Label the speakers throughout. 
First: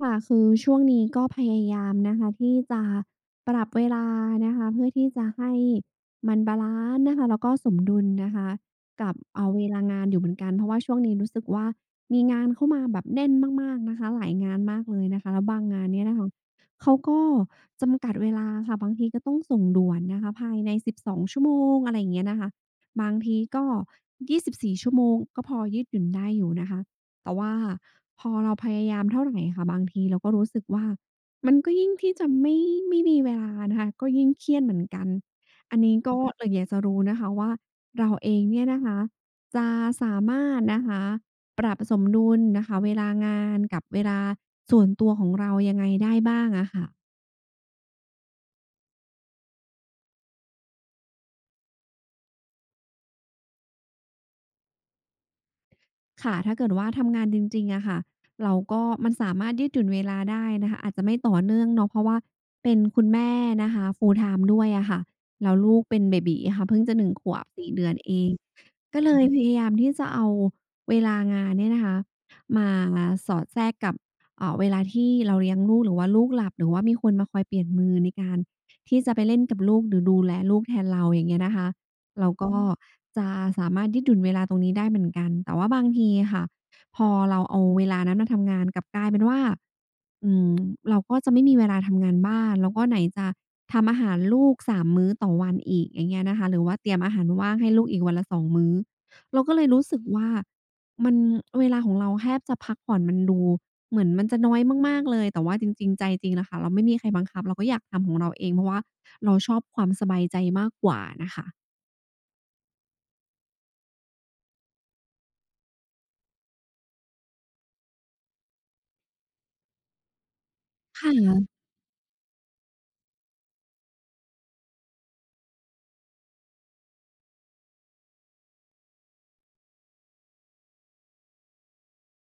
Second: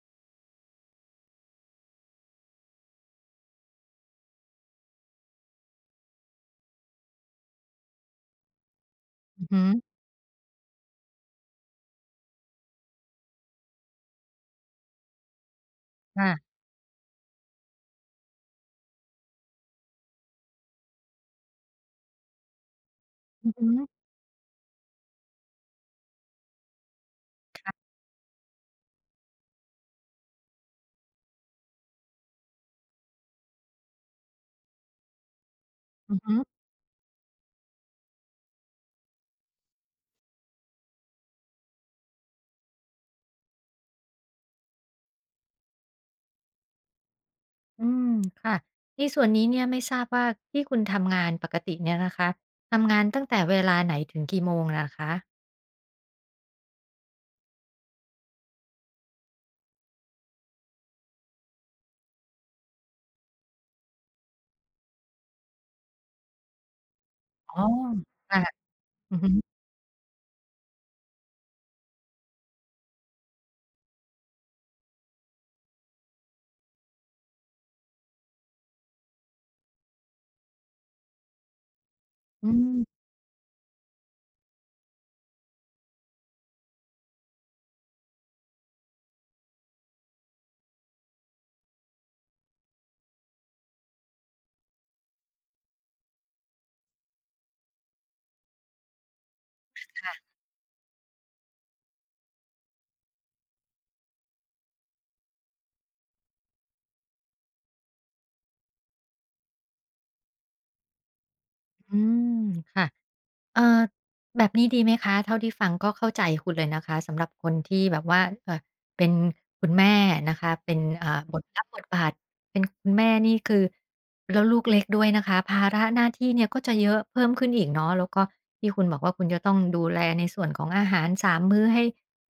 Speaker 1: ค่ะคือช่วงนี้ก็พยายามนะคะที่จะปรับเวลานะคะเพื่อที่จะให้มันบาลันซ์นะคะแล้วก็สมดุลนะคะกับ
Speaker 2: อือฮึ
Speaker 1: เวลางานอยู่เหมือนกันเพราะว่าช่วงนี้รู้สึกว่ามีงานเข้ามาแบบแน่นมากๆนะคะหลายงานมากเลยนะคะแล้วบางงานเนี่ยนะคะ
Speaker 2: ค่ะ
Speaker 1: เขาก็จำกัดเวลาค่ะบางทีก็ต้องส่งด่วนนะคะภายใน12ชั่วโมงอะไรอย่างเงี้ยนะคะบางที
Speaker 2: อือ
Speaker 1: ก็
Speaker 2: ฮึ
Speaker 1: 24ชั่วโมงก็พอยืดหยุ่นได้อยู่นะคะ แต่ว่าพอเราพยายามเท่าไหรค่ะบางทีเราก็รู้สึกว่ามันก็ยิ่งที่จะไม่มีเวลานะคะก็ยิ่งเครียดเหมือนกันอันนี้
Speaker 2: อื
Speaker 1: ก็
Speaker 2: อฮึ
Speaker 1: เลยอยากจะรู้นะคะว่าเราเองเนี่ยนะคะจะสามารถนะคะปรับสมดุลนะคะเวลางานกับเวลาส่วนตัวของเรายังไงได้บ้างอะค่ะ
Speaker 2: อืมค่ะที่ส่วนนี้เนี่ยไม่ทราบว่าที่คุณทำงานปกติเนี่ยนะคะ ทำงานตั้งแต่เวลาไหนถึงกี่โมงนะคะ
Speaker 1: ค่ะถ้าเกิดว่าทำงานจริงๆอะค่ะเราก็มันสามารถยืดหยุ่นเวลาได้นะคะอาจจะไม่ต่อเนื่องเนาะเพราะว่าเป็นคุณแม่นะคะ full time ด้วยอะค่ะแล้วลูกเป็นเบบี๋ค่ะเพิ่งจะหนึ่งขวบ
Speaker 2: อ๋อ
Speaker 1: สี่เดือนเอง
Speaker 2: ค่ะ
Speaker 1: ก็เล
Speaker 2: อือ
Speaker 1: ย
Speaker 2: ฮึ
Speaker 1: พยายามที่จะเอาเวลางานเนี่ยนะคะมาสอดแทรกกับเวลาที่เราเลี้ยงลูกหรือว่าลูกหลับหรือว่ามีคนมาคอยเปลี่ยนมือในการที่จะไปเล่นกับลูกหรือดูแลลูกแทนเราอย่างเงี้ยนะคะ เรา
Speaker 2: อื
Speaker 1: ก็
Speaker 2: ม
Speaker 1: จะสามารถยืดหยุ่นเวลาตรงนี้ได้เหมือนกัน แต่ว่าบางทีค่ะพอเราเอาเวลานั้นมาทำงานกลับกลายเป็นว่าอืมเราก็จะไม่มีเวลาทำงานบ้านแล้วก็ไหนจะทำอาหารลูก3 มื้อต่อวันอีกอย่างเงี้ยนะคะหรือว่าเตรียมอาหารว่างให้ลูกอีกวันละ2 มื้อเราก็เลยรู้สึกว่ามันเวลาของเราแทบจะพักผ่อนมันดูเหมือนมันจะน้อยมากๆเลยแต่ว่าจริงๆใจจริงน่ะค่ะเราไม่มีใครบังคับเราก็อยากทำของเราเองเพราะว่าเราชอบความสบายใจมากกว่าน่ะค่ะ
Speaker 2: อืมค่ะ เอ่อแบบนี้ดีไหมคะ เท่าที่ฟังก็เข้าใจคุณเลยนะคะสำหรับคนที่แบบว่าเป็นคุณแม่นะคะเป็น
Speaker 1: ค
Speaker 2: บท
Speaker 1: ่ะ
Speaker 2: รับบทบาทเป็นคุณแม่นี่คือแล้วลูกเล็กด้วยนะคะภาระหน้าที่เนี่ยก็จะเยอะเพิ่มขึ้นอีกเนาะแล้วก็ที่คุณบอกว่าคุณจะต้องดูแลในส่วนของอาหาร3มมื้อให้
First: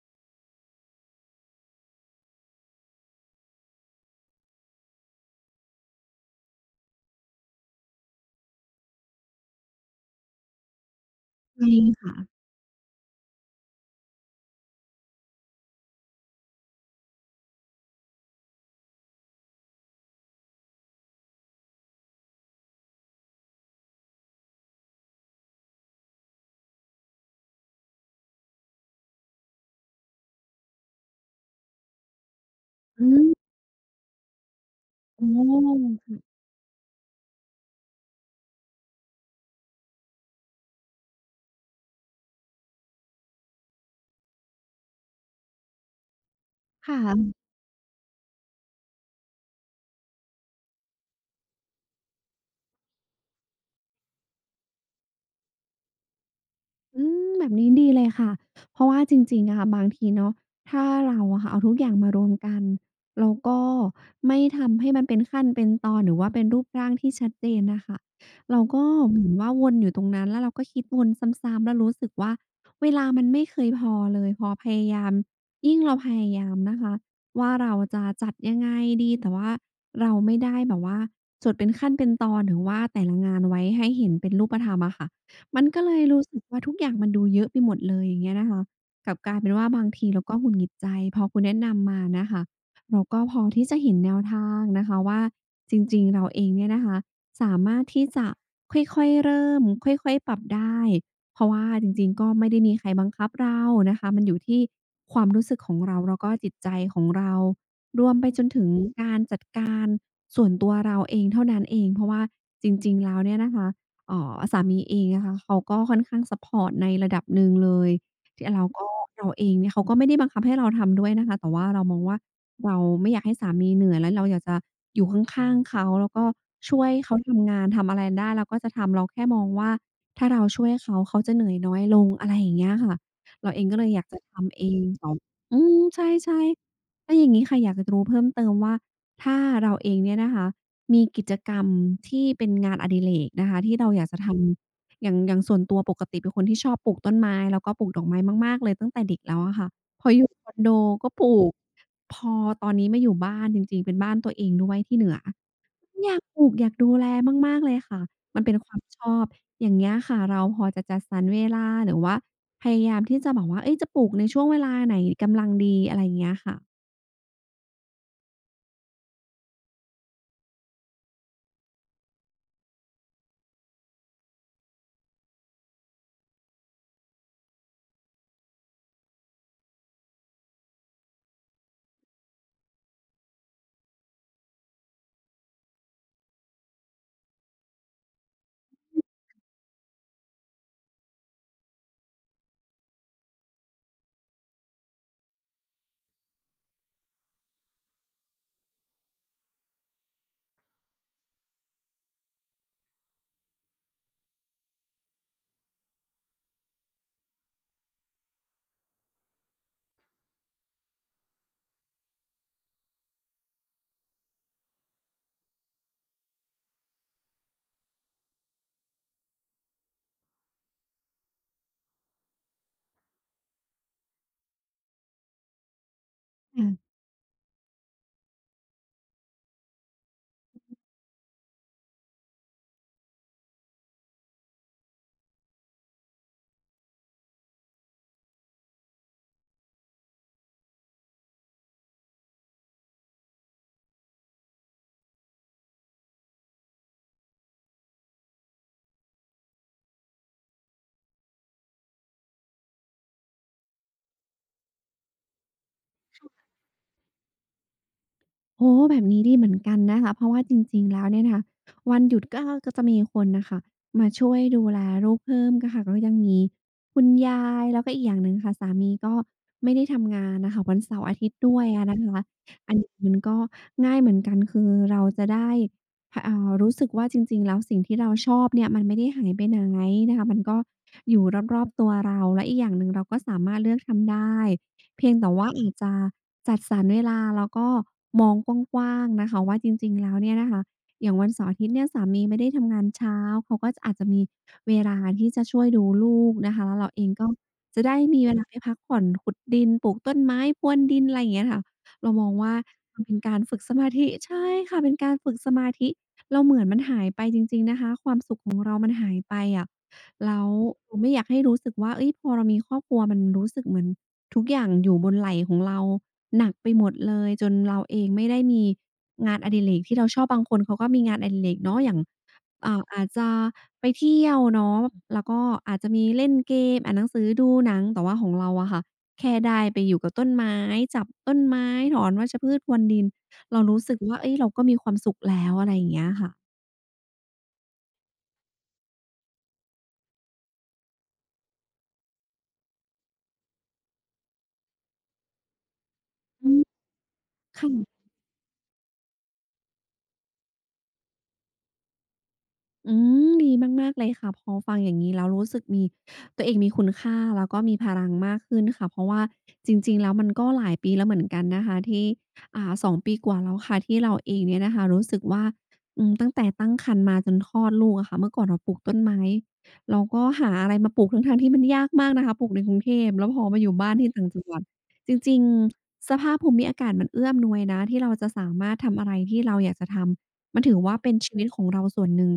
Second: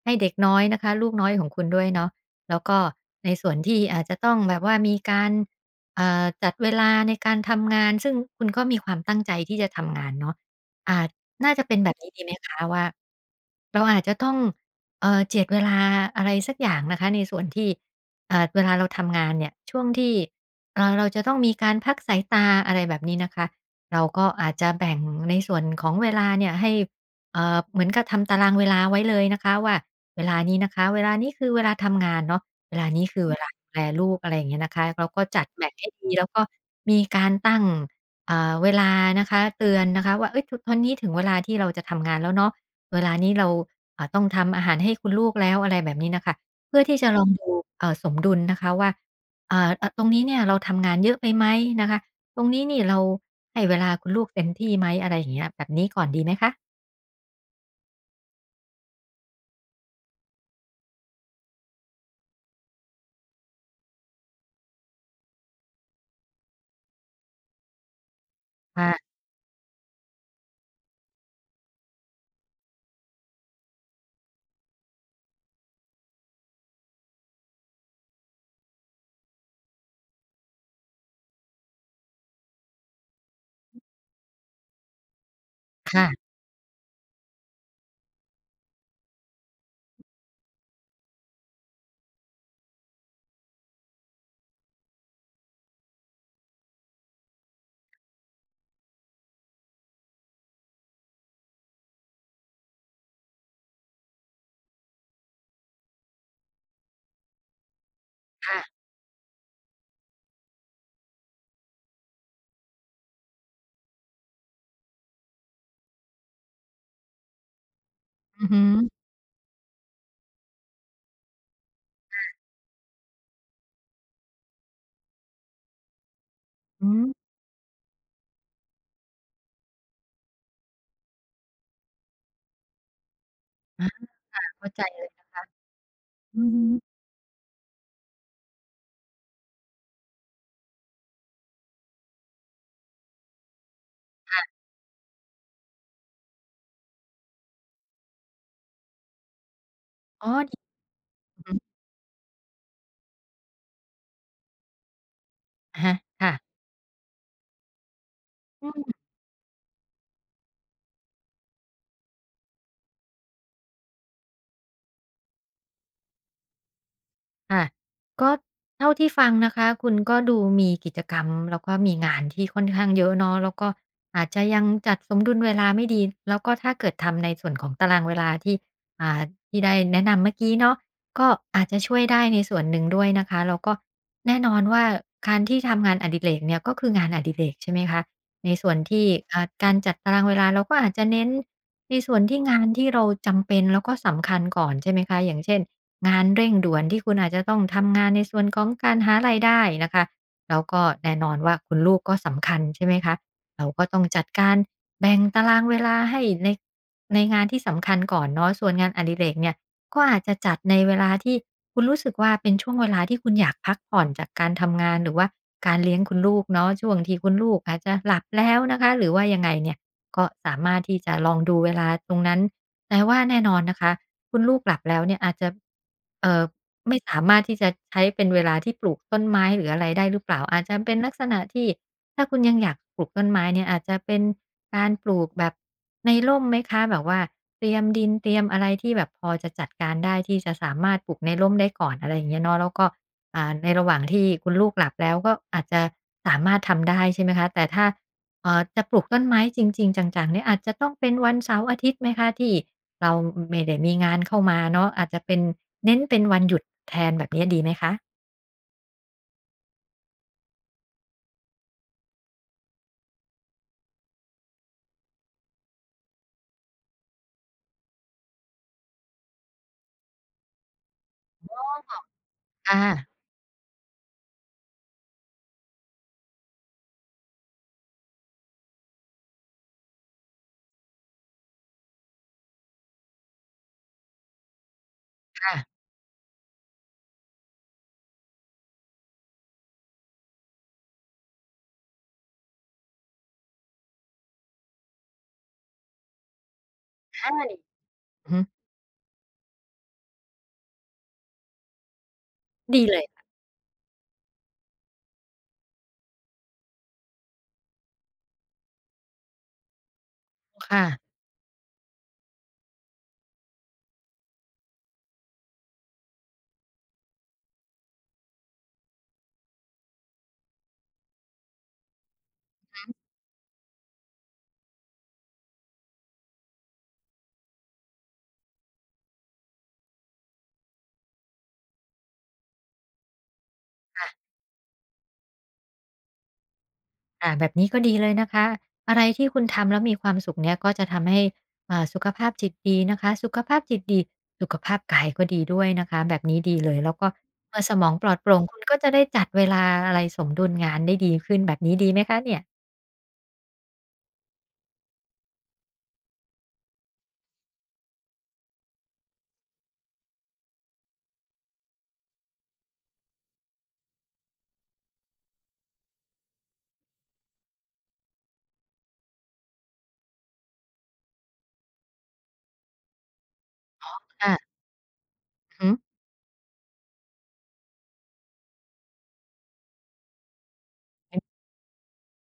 Speaker 2: ให้เด็กน้อยนะคะลูกน้อยของคุณด้วยเนาะแล้วก็ในส่วนที่อาจจะต้องแบบว่ามีการจัดเวลาในการทำงานซึ่งคุณก็มีความตั้งใจที่จะทำงานเนาะ อาน่าจะ
Speaker 1: ใช่
Speaker 2: เป็นแบบนี้
Speaker 1: ค่ะ
Speaker 2: ดีไหมคะว่าเราอาจจะต้องเจียดเวลาอะไรสักอย่างนะคะในส่วนที่เวลาเราทำงานเนี่ยช่วงที่เราจะต้องมีการพักสายตาอะไรแบบนี้นะคะเราก็อาจจะแบ่งในส่วนของเวลาเนี่ยให้เหมือนกับทำตารางเวลาไว้เลยนะคะว่าเวลานี้นะคะเวลานี้คือเวลาทำงานเนาะเวลานี้
Speaker 1: อื
Speaker 2: คือเว
Speaker 1: ม
Speaker 2: ลาดูแลลูกอะไรอย่างเงี้ยนะคะเราก็
Speaker 1: โอ
Speaker 2: จัดแบ่งให้
Speaker 1: ้
Speaker 2: ดีแล้วก็มีการตั้ง อ่าเวลานะคะเตือนนะคะว่าเอ้ยตอนนี้ถึงเวลาที่เราจะทำงานแล้วเนาะเวลานี้เราต้องทำอาหารให้คุณลูกแล้วอะไรแบบนี้นะคะเพื่อที่จะลอง
Speaker 1: ค่ะ
Speaker 2: ดูสมดุลนะคะว่าเออตรงนี้เนี่ยเราทำงานเยอะไปไหมนะคะตรงนี้นี่เราให้เวลาคุณลูกเต็มที่ไหมอะไรอย่างเงี้ยแบบนี้ก่อนดีไหมคะ
Speaker 1: อืมแบบนี้ดีเลยค่ะ เพราะว่าจริงๆอะค่ะบางทีเนาะถ้าเราอะค่ะเอาทุกอย่างมารวมกันแล้วก็ไม่ทำให้มันเป็นขั้นเป็นตอนหรือว่าเป็นรูปร่างที่ชัดเจนน่ะค่ะเราก็
Speaker 2: ค่ะ
Speaker 1: เหมือนว่าวนอยู่ตรงนั้นแล้วเราก็คิดวนซ้ำๆแล้วรู้สึกว่าเวลามันไม่เคยพอเลย พอพยายามยิ่งเราพยายามนะคะว่าเราจะจัดยังไงดี แต่ว่าเราไม่ได้แบบว่าจดเป็นขั้นเป็นตอนหรือว่าแต่ละงานไว้ให้เห็นเป็นรูปธรรมอะค่ะ มันก็เลยรู้
Speaker 2: ค่ะ
Speaker 1: สึกว่าทุกอย่างมันดูเยอะไปหมดเลยอย่างเงี้ยนะคะกลับกลายเป็นว่าบางทีเราก็หงุดหงิดใจพอคุณแนะนำมานะคะเราก็พอที่จะเห็นแนวทางนะคะว่าจริงๆเราเองเนี่ยนะคะสามารถที่จะค่อยๆเริ่มค่อยๆปรับได้เพราะว่าจริงๆก็ไม่ได้มีใครบังคับเรานะคะมันอยู่ที่ความรู้สึกของเราแล้วก็จิตใจของเรารวมไปจน
Speaker 2: ค่ะ
Speaker 1: ถึงการจัดการส่วนตัวเราเองเท่านั้นเองเพราะว่าจริงๆแล้วเนี่ยนะคะ สามีเองนะคะเขาก็ค่อนข้างซัปพอร์ตในระดับหนึ่งเลย
Speaker 2: อื
Speaker 1: ที่
Speaker 2: อฮึ
Speaker 1: เราก็
Speaker 2: อ
Speaker 1: เราเองเนี่ยเขาก็ไม่ได้บังคับให้เราทำด้วยนะคะแต่ว่าเรามองว่าเราไม่อยากให้สามีเหนื่อยแล้วเราอยากจะอยู่ข้างๆเขาแล้วก็ช่ว
Speaker 2: อื
Speaker 1: ย
Speaker 2: ม
Speaker 1: เขาทำงานทำอะไรได้เราก็จะทำเราแค่มองว่าถ้าเราช่วยเขาเขาจะเหนื่อยน้อยลงอะไรอย่างเงี้ยค่ะเราเองก็เล
Speaker 2: อา
Speaker 1: ยอยากจะทำเอ
Speaker 2: เข้าใจ
Speaker 1: ง
Speaker 2: เล
Speaker 1: แต่
Speaker 2: ย
Speaker 1: อืม
Speaker 2: อื
Speaker 1: ใช่
Speaker 2: ม
Speaker 1: ๆแล้วอย่างงี้ค่ะอยากจะรู้เพิ่มเติมว่าถ้าเราเองเนี่ยนะคะ มีกิจกรรมที่เป็นงานอดิเรกนะคะที่เราอยากจะท
Speaker 2: ค่ะ
Speaker 1: ำอย่างอย่างส่วนตัวปกติเป็นคนที่ชอบปลูกต้นไม้แล้วก็ปลูกดอกไม้มากๆเลยตั้งแต่เด็กแล้วอะค่ะพออ
Speaker 2: อ๋อ
Speaker 1: ยู่คอ
Speaker 2: ดี
Speaker 1: นโดก็ปลู
Speaker 2: อื
Speaker 1: ก
Speaker 2: ม
Speaker 1: พอตอนนี้มาอยู่บ้านจริงๆเป็นบ้านตัวเองด้วยที่เหนือ
Speaker 2: อะะ
Speaker 1: อยาก
Speaker 2: ค่ะ
Speaker 1: ปลูกอยากดูแลมากๆเลยค่ะมันเป็นความชอบอย่างเงี้ยค่ะเราพอจะจัดสรรเวลาหรือว่าพยายามที่จะแบบว่าเฮ้ยจะปลูกในช่วงเวลาไหนกำลังดีอะไรอย่างเงี้ยค่ะ
Speaker 2: ค่ะก็เท่าที่ฟังนะคะคุณก็ดูมีกิจกรรมแล้วก็มีงานที่ค่อนข้างเยอะเนาะแล้วก็อาจจะยังจัดสมดุลเวลาไม่ดีแล้วก็ถ้าเกิดทำในส่วนของตารางเวลาที่อ่าที่ได้แนะนำเมื่อกี้เนาะก็อาจจะช่วยได้ในส่วนหนึ่งด้วยนะคะแล้วก็แน่นอนว่าการที่ทำงานอดิเรกเนี่ยก็คืองานอดิเรกใช่ไหมคะในส่วนที่การจัดตารางเวลาเราก็อาจจะเน้นในส่วนที่งานที่เราจำเป็นแล้วก็สำคัญก่อนใช่ไหมคะอย่างเช่น งานเร่งด่วนที่คุณอาจจะต้องทำงานในส่วนของการหารายได้นะคะแล้วก็แน่นอนว่าคุณลูกก็สำคัญใช่ไหมคะเราก็ต้องจัดการแบ่งตารางเวลาให้ในงานที่สำคัญก่อนเนาะส่วนงานอดิเรกเนี่ยก็อาจจะจัดในเวลาที่คุณรู้สึกว่าเป็นช่วงเวลาที่คุณอยากพักผ่อนจากการทำงานหรือว่าการเลี้ยงคุณลูกเนาะช่วงที่คุณลูกอาจจะหลับแล้วนะคะหรือว่ายังไงเนี่ยก็สามารถที่จะลองดูเวลาตรงนั้นแต่ว่าแน่นอนนะคะ คุณลูกหลับแล้วเนี่ยอาจจะเอ่อ
Speaker 1: อา
Speaker 2: ไม่สามารถที่จะใช้เป็นเวลาที่ปลูกต้นไม้หรืออะไรได้หรือเปล่าอาจจะเป็นลักษณะที่ถ้าคุณยังอยากปลูกต้นไม้เนี่ยอาจจะเป็นการปลูกแบบในร่มไหมคะแบบว่าเตรียมดินเตรียมอะไรที่แบบพอจะจัดการได้ที่จะสามารถปลูกในร่มได้ก่อนอะไรอย่างเงี้ยเนาะแล้วก็ในระหว่างที่คุณลูกหลับแล้วก็อาจจะสามารถทำได้ใช่ไหมคะแต่ถ้า จะปลูกต้นไม้จริงๆจังๆเนี่ยอาจจะต้องเป็นวันเสาร์อาทิตย์ไหมคะที่เราไม่ได้มีงานเข้ามาเนาะอาจจะเป็นเน้นเป็นวันหยุดแทนแบบนี้ดีไหมคะ
Speaker 1: โอ้แบบนี้ดีเหมือนกันนะคะเพราะว่าจริงๆแล้วเนี่ยนะคะวันหยุดก็จะมีคนน่ะค่ะมาช่วยดูแลลูกเพิ่มก็ค่ะก็ยังมีคุณยายแล้วก็อีกอย่างหนึ่งค่ะสามีก็ไม่ได้ทำงานน่ะค่ะวันเสาร์อาทิตย์ด้วยอะนะคะอัน
Speaker 2: ค่ะ
Speaker 1: นี้มันก็ง่ายเหมือนกันคือเราจะได้พอ่ารู้สึกว่าจริงๆแล้วสิ่งที่เราชอบเนี่ยมันไม่ได้หายไปไหนนะคะมันก็อยู่รอบๆตัวเราและอีกอย่างหนึ่งเราก็สามารถเลือกทำได้ เพียงแต่ว่า
Speaker 2: ค่ะ
Speaker 1: อาจจะจัดสรรเวลาแล้วก็มองกว้างๆนะคะว่าจริงๆแล้วเนี่ยนะคะอย่างวันเสาร์อาทิตย์เนี่ยสามีไม่ได้ทำงานเช้าเขาก็อาจจะมีเวลาที่จะช่วยดูลูกนะคะแล้วเราเองก็
Speaker 2: อาดี
Speaker 1: จะได้มี
Speaker 2: อือ
Speaker 1: เว
Speaker 2: ฮึ
Speaker 1: ลาไปพักผ่อนขุดดินปลูกต้นไม้พรวนดินอะไรอย่างเงี้ยค่ะเรามองว่า
Speaker 2: ดีเล
Speaker 1: มัน
Speaker 2: ย
Speaker 1: เป็นการฝึกสมาธิใช่ค่ะเป็นการฝึกสมาธิแล้วเหมือนมันหายไปจริงๆนะคะความสุขของเรามันหายไปอะแล้ว
Speaker 2: ค่ะ
Speaker 1: เราไม่อยากให้รู้สึกว่าเฮ้ยพอเรามีครอบครัวมันรู้สึกเหมือน ทุกอย่างอยู่บนไหล่ของเราหนักไปหมดเลยจนเราเองไม่ได้มีงานอดิเรกที่เราชอบบางคนเขาก็มีงานอดิเรกเนาะอย่างอาจจะไปเที่ยวเนาะแล้วก็อาจจะมีเล่นเกมอ่านหนังสือดูหนังแต่ว่าของเราอะค่ะแค่ได้ไปอยู่กับต้นไม้จับต้นไม้ถอนวัชพืชพรวนดินเรารู้สึกว่า
Speaker 2: ค่ะ
Speaker 1: เฮ้ยเราก็มีความสุขแล้วอะไรอย่างเงี้ยค่ะ
Speaker 2: ค่ะแบบนี้ก็ดีเลยนะคะอะไรที่คุณทำแล้วมีความสุขเนี่ยก็จะทำให้สุขภาพจิตดีนะคะสุขภาพจิตดีสุขภาพกายก็ดีด้วยนะคะแบบนี้
Speaker 1: อื
Speaker 2: ดี
Speaker 1: ม
Speaker 2: เลยแล้วก็เมื่อสมองป
Speaker 1: ค่ะ
Speaker 2: ลอดโปร่งคุณก็จะได้จัดเวลาอะไรสมดุลงานได้ดีขึ้นแบบนี้ดีไหมคะเนี่ย
Speaker 1: อืมดีมากๆเลยค่ะพอฟังอย่างงี้แล้วรู้สึกมีตัวเองมีคุณค่าแล้วก็มีพลังมากขึ้นค่ะเพราะว่าจริงๆแล้วมันก็หลายปีแล้วเหมือนกันนะคะที่2 ปีกว่าแล้วค่ะที่เราเองเนี่ยนะคะรู้สึกว่าอืมตั้งแต่ตั้งครรภ์มาจนคลอดลูกอะค่ะเมื่อก่อนเราปลูกต้นไม้เราก็หาอะไรมาปลูกทั้งๆที่มันยากมากนะคะปลูกในกรุงเทพแล้วพอมาอยู่บ้านที่ต่างจังห
Speaker 2: ค่ะ
Speaker 1: วัดจริง
Speaker 2: อือฮึ
Speaker 1: ๆสภาพภูมิอากาศมันเอื้ออำนวยนะที่เราจะสามารถทำอะไรที่เราอยากจะทำมันถือว่าเป็นชีวิ
Speaker 2: อ
Speaker 1: ตของเราส่วนหนึ่ง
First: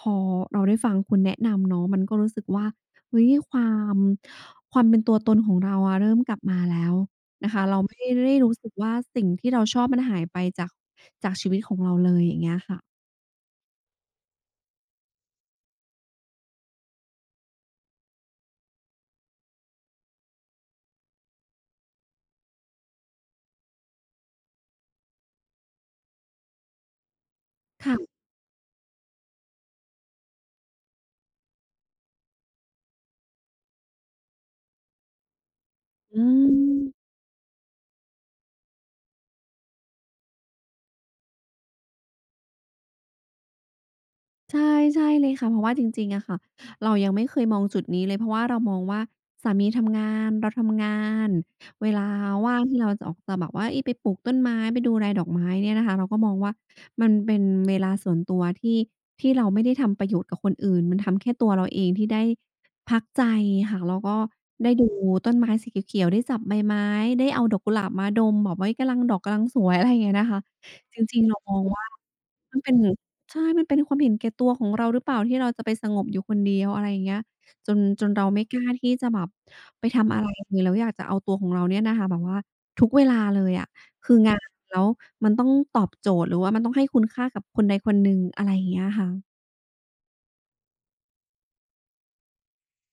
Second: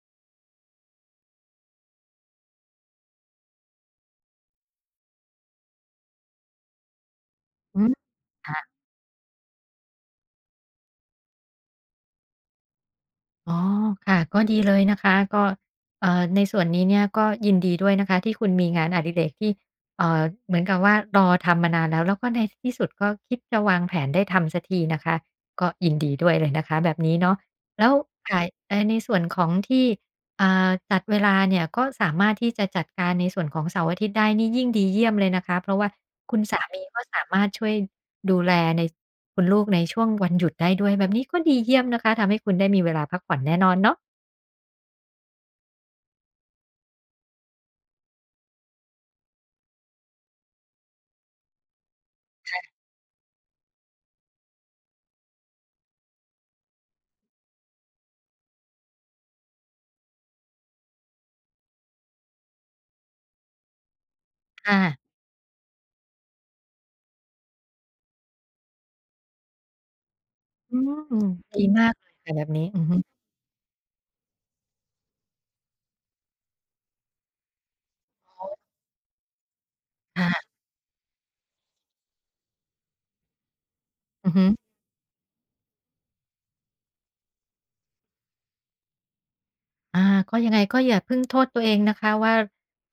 Speaker 1: พอเราได้ฟังคุณแนะนำเนาะมันก็รู้สึกว่าเฮ้ยความเป็นตัวตนของเราอะเริ่มกลับมาแล้วนะคะเรา
Speaker 2: ืม
Speaker 1: ไม่ได้รู้สึ
Speaker 2: ค่ะ
Speaker 1: กว่าสิ่งที่เราชอบมันหายไปจากชีวิตของเราเลยอย่างเงี้ยค่ะ
Speaker 2: อ๋อค่ะ ก็ดีเลยนะคะ ก็ในส่วนนี้เนี่ยก็ยินดีด้วยนะคะที่คุณมีงานอดิเรกที่เอ่อเหมือนกับว่ารอทำมานานแล้วแล้วก็ในที่สุดก็คิดจะวางแผนได้ทำสักทีนะคะก็ยินดีด้วยเลยนะคะแบบนี้เนาะแล้ว
Speaker 1: ค่ะ
Speaker 2: ค่ะในส่วนของที่ อ่าจัดเวลาเนี่ยก็สามารถที่จะจัดการในส่วนของเสาร์อาทิตย์ได้นี่ยิ่งดีเยี่ยมเลยนะคะเพราะว่า
Speaker 1: อื
Speaker 2: คุณ
Speaker 1: ม
Speaker 2: สามีก็สามารถช่วยดูแลในคุณลูกในช่วงวันหยุดได้ด้วยแบบนี้ก็ดีเยี่ยมนะคะทำให้คุณได้มีเวลาพักผ่อนแน่นอนเนาะ
Speaker 1: ใช่ใช่เลยค่ะเพราะว่าจริงๆอะค่ะเรายังไม่เคยมองจุดนี้เลยเพราะว่าเรามองว่าสามีทำงานเราทำงานเวลาว่างที่เราจะออกจะแบบว่าเอ๊ยไปปลูกต้นไม้ไปดูไรดอกไม้เนี่ยนะคะเราก็มองว่ามันเป็นเวลาส่วนตัวที่เราไม่ได้ทำประโยชน์กับคนอื่นมันทำแค่ตัวเราเองที่ได้พักใจค่ะแล้วก็ได้ดู
Speaker 2: ค่ะ
Speaker 1: ต้นไม้สีเขียวๆได้จับใบไม้ได้เอาดอกกุหลาบมาดมแบบเฮ้ยกำลังดอกกำลังสวยอะไรอย่างเงี้ยนะคะ
Speaker 2: อื
Speaker 1: จริง
Speaker 2: ม
Speaker 1: ๆเรามอง
Speaker 2: ดี
Speaker 1: ว่า
Speaker 2: มากเลยค่ะแบบ
Speaker 1: มัน
Speaker 2: นี้
Speaker 1: เป็น
Speaker 2: อือฮึ
Speaker 1: ใช่มันเป็นความเห็นแก่ตัวของเราหรือเปล่าที่เราจะไปสงบอยู่คนเดียวอะไรอย่างเงี้ยจนเราไม่
Speaker 2: อ
Speaker 1: กล้าที่จะแบบไปทำอะไร
Speaker 2: ค่ะ
Speaker 1: เลยแล้วอยากจะเอาตัวของเราเนี่ยนะคะแบบว่าทุกเวลาเลยอะคือ
Speaker 2: อือ
Speaker 1: งา
Speaker 2: ฮึ
Speaker 1: นแล้วมันต้องตอบโจทย์หรือว่ามันต้องให้คุณค่ากับคนใดคนหนึ่งอะไรอย่างเงี้ยค่ะ
Speaker 2: อาก็ยังไงก็อย่าเพิ่งโทษตัวเองนะคะว่า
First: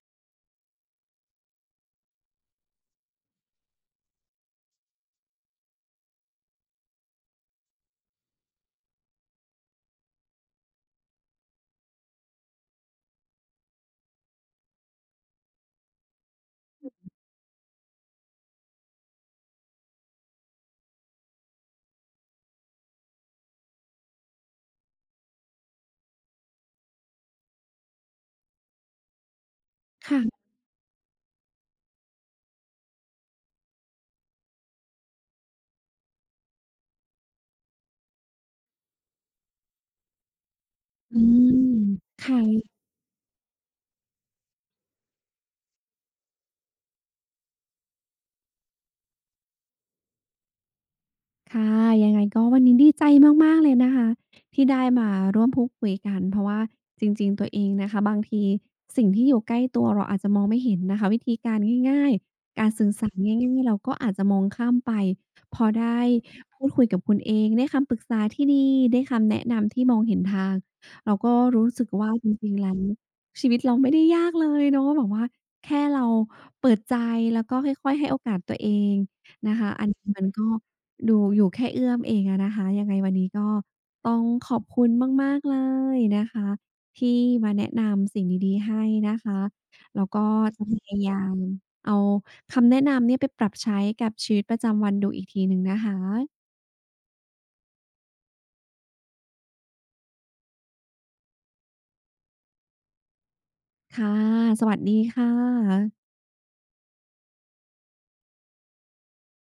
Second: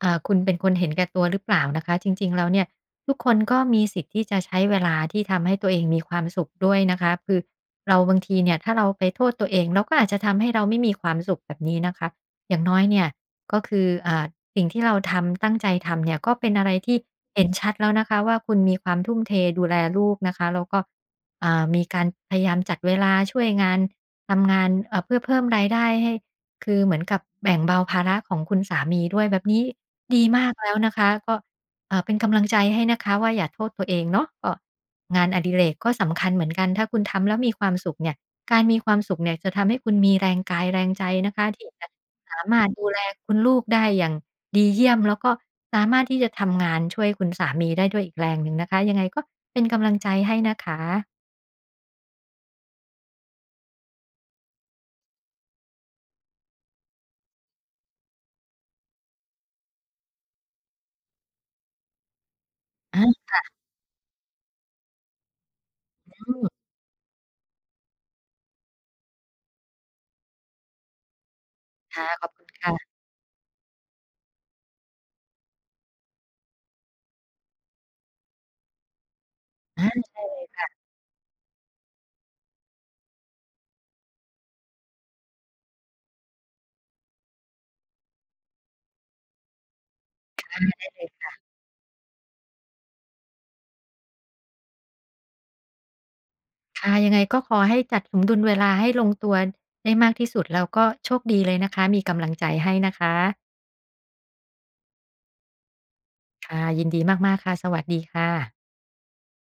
Speaker 2: คุณเป็นคนเห็นแก่ตัวหรือเปล่านะคะจริงๆแล้วเนี่ยทุกคนก็มีสิทธิ์ที่จะใช้เวลาที่ทำให้ตัวเองมีความสุขด้วยนะคะคือเราบางทีเนี่ยถ้าเราไปโทษตัวเองเราก็อาจจะทำให้เราไม่มีความสุขแบบนี้นะคะอย่างน้อยเนี่ยก็คือสิ่งที่เราทำตั้งใจทำเนี่ยก็เป็นอะไรที่เห็นชัดแล้วนะคะว่าคุณมีความทุ่มเทดูแลลูกนะคะแล้วก็มีการพยายามจัดเวลาช่วยงานทำงานเพื่อเพิ่มรายได้ให้ คือเหมือนกับแบ่งเบาภาระของคุณสามีด้วยแบบนี้ดี
Speaker 1: ค่ะ
Speaker 2: มากแล้วนะคะก็เป็นกำลังใจให้นะคะว่าอย่าโทษตัวเองเนาะก็งานอดิเรกก็สำคัญเหมือนกันถ้าคุณทำแล้วมีความสุขเนี่ยการมีความสุขเนี่ยจะทำให้คุณมีแรงกายแรงใจ
Speaker 1: อื
Speaker 2: นะคะ
Speaker 1: ม
Speaker 2: ที่จะ
Speaker 1: ค
Speaker 2: สามารถ
Speaker 1: ่ะ
Speaker 2: ดูแลคุณลูกได้อย่างดีเยี่ยมแล้วก็สามารถที่จะทำงานช่วยคุณสามีได้ด้วยอีกแรงหนึ่งนะคะยังไงก็เป็นกำลังใจให้นะคะ
Speaker 1: ค่ะยังไงก็วันนี้ดีใจมากๆเลยนะคะที่ได้มาร่วมพูดคุยกันเพราะว่าจริงๆตัวเองนะคะบางทีสิ่งที่อยู่ใกล้ตัวเราอาจจะมองไม่เห็นนะคะวิธีการง่ายๆการสื่อสาร
Speaker 2: อา
Speaker 1: ง่ายๆเราก็อาจจะมองข้ามไปพอได้
Speaker 2: อื
Speaker 1: พู
Speaker 2: ม
Speaker 1: ดคุยกับคุณเองได้คำปรึกษาที่ดีได้คำแนะนำที่มองเห็นทางเราก็รู้สึก
Speaker 2: ค่ะ
Speaker 1: ว่า
Speaker 2: ข
Speaker 1: จ
Speaker 2: อบคุณ
Speaker 1: ริงๆแล้ว
Speaker 2: ค่ะ
Speaker 1: ชีวิตเราไม่ได้ยากเลยเนาะแบบว่าแค่เราเปิดใจแล้วก็ค่อยๆให้โอกาสตัวเองนะคะอันนี้มันก็ ดูอยู่แค่เอื้อมเองอะนะคะยังไงวันนี้ก็ต้องขอบคุณมากๆเลยนะคะที่มาแนะนำสิ่งดีๆให้นะคะแล้วก็จะพยายามเอาคำแนะนำเนี่ยไปปรับใช้กับชีวิตประจำวันดูอีกทีหนึ่งนะคะ
Speaker 2: ค่ะยังไงก็ขอให้จัดสมดุลเวลาให้ลงตัวได้มากที่สุดแล้วก็โชคดีเลยนะคะมีกำลังใจให้นะคะ
Speaker 1: ค่ะสวัสดีค่ะ
Speaker 2: ค่ะยินดีมากๆค่ะสวัสดีค่ะ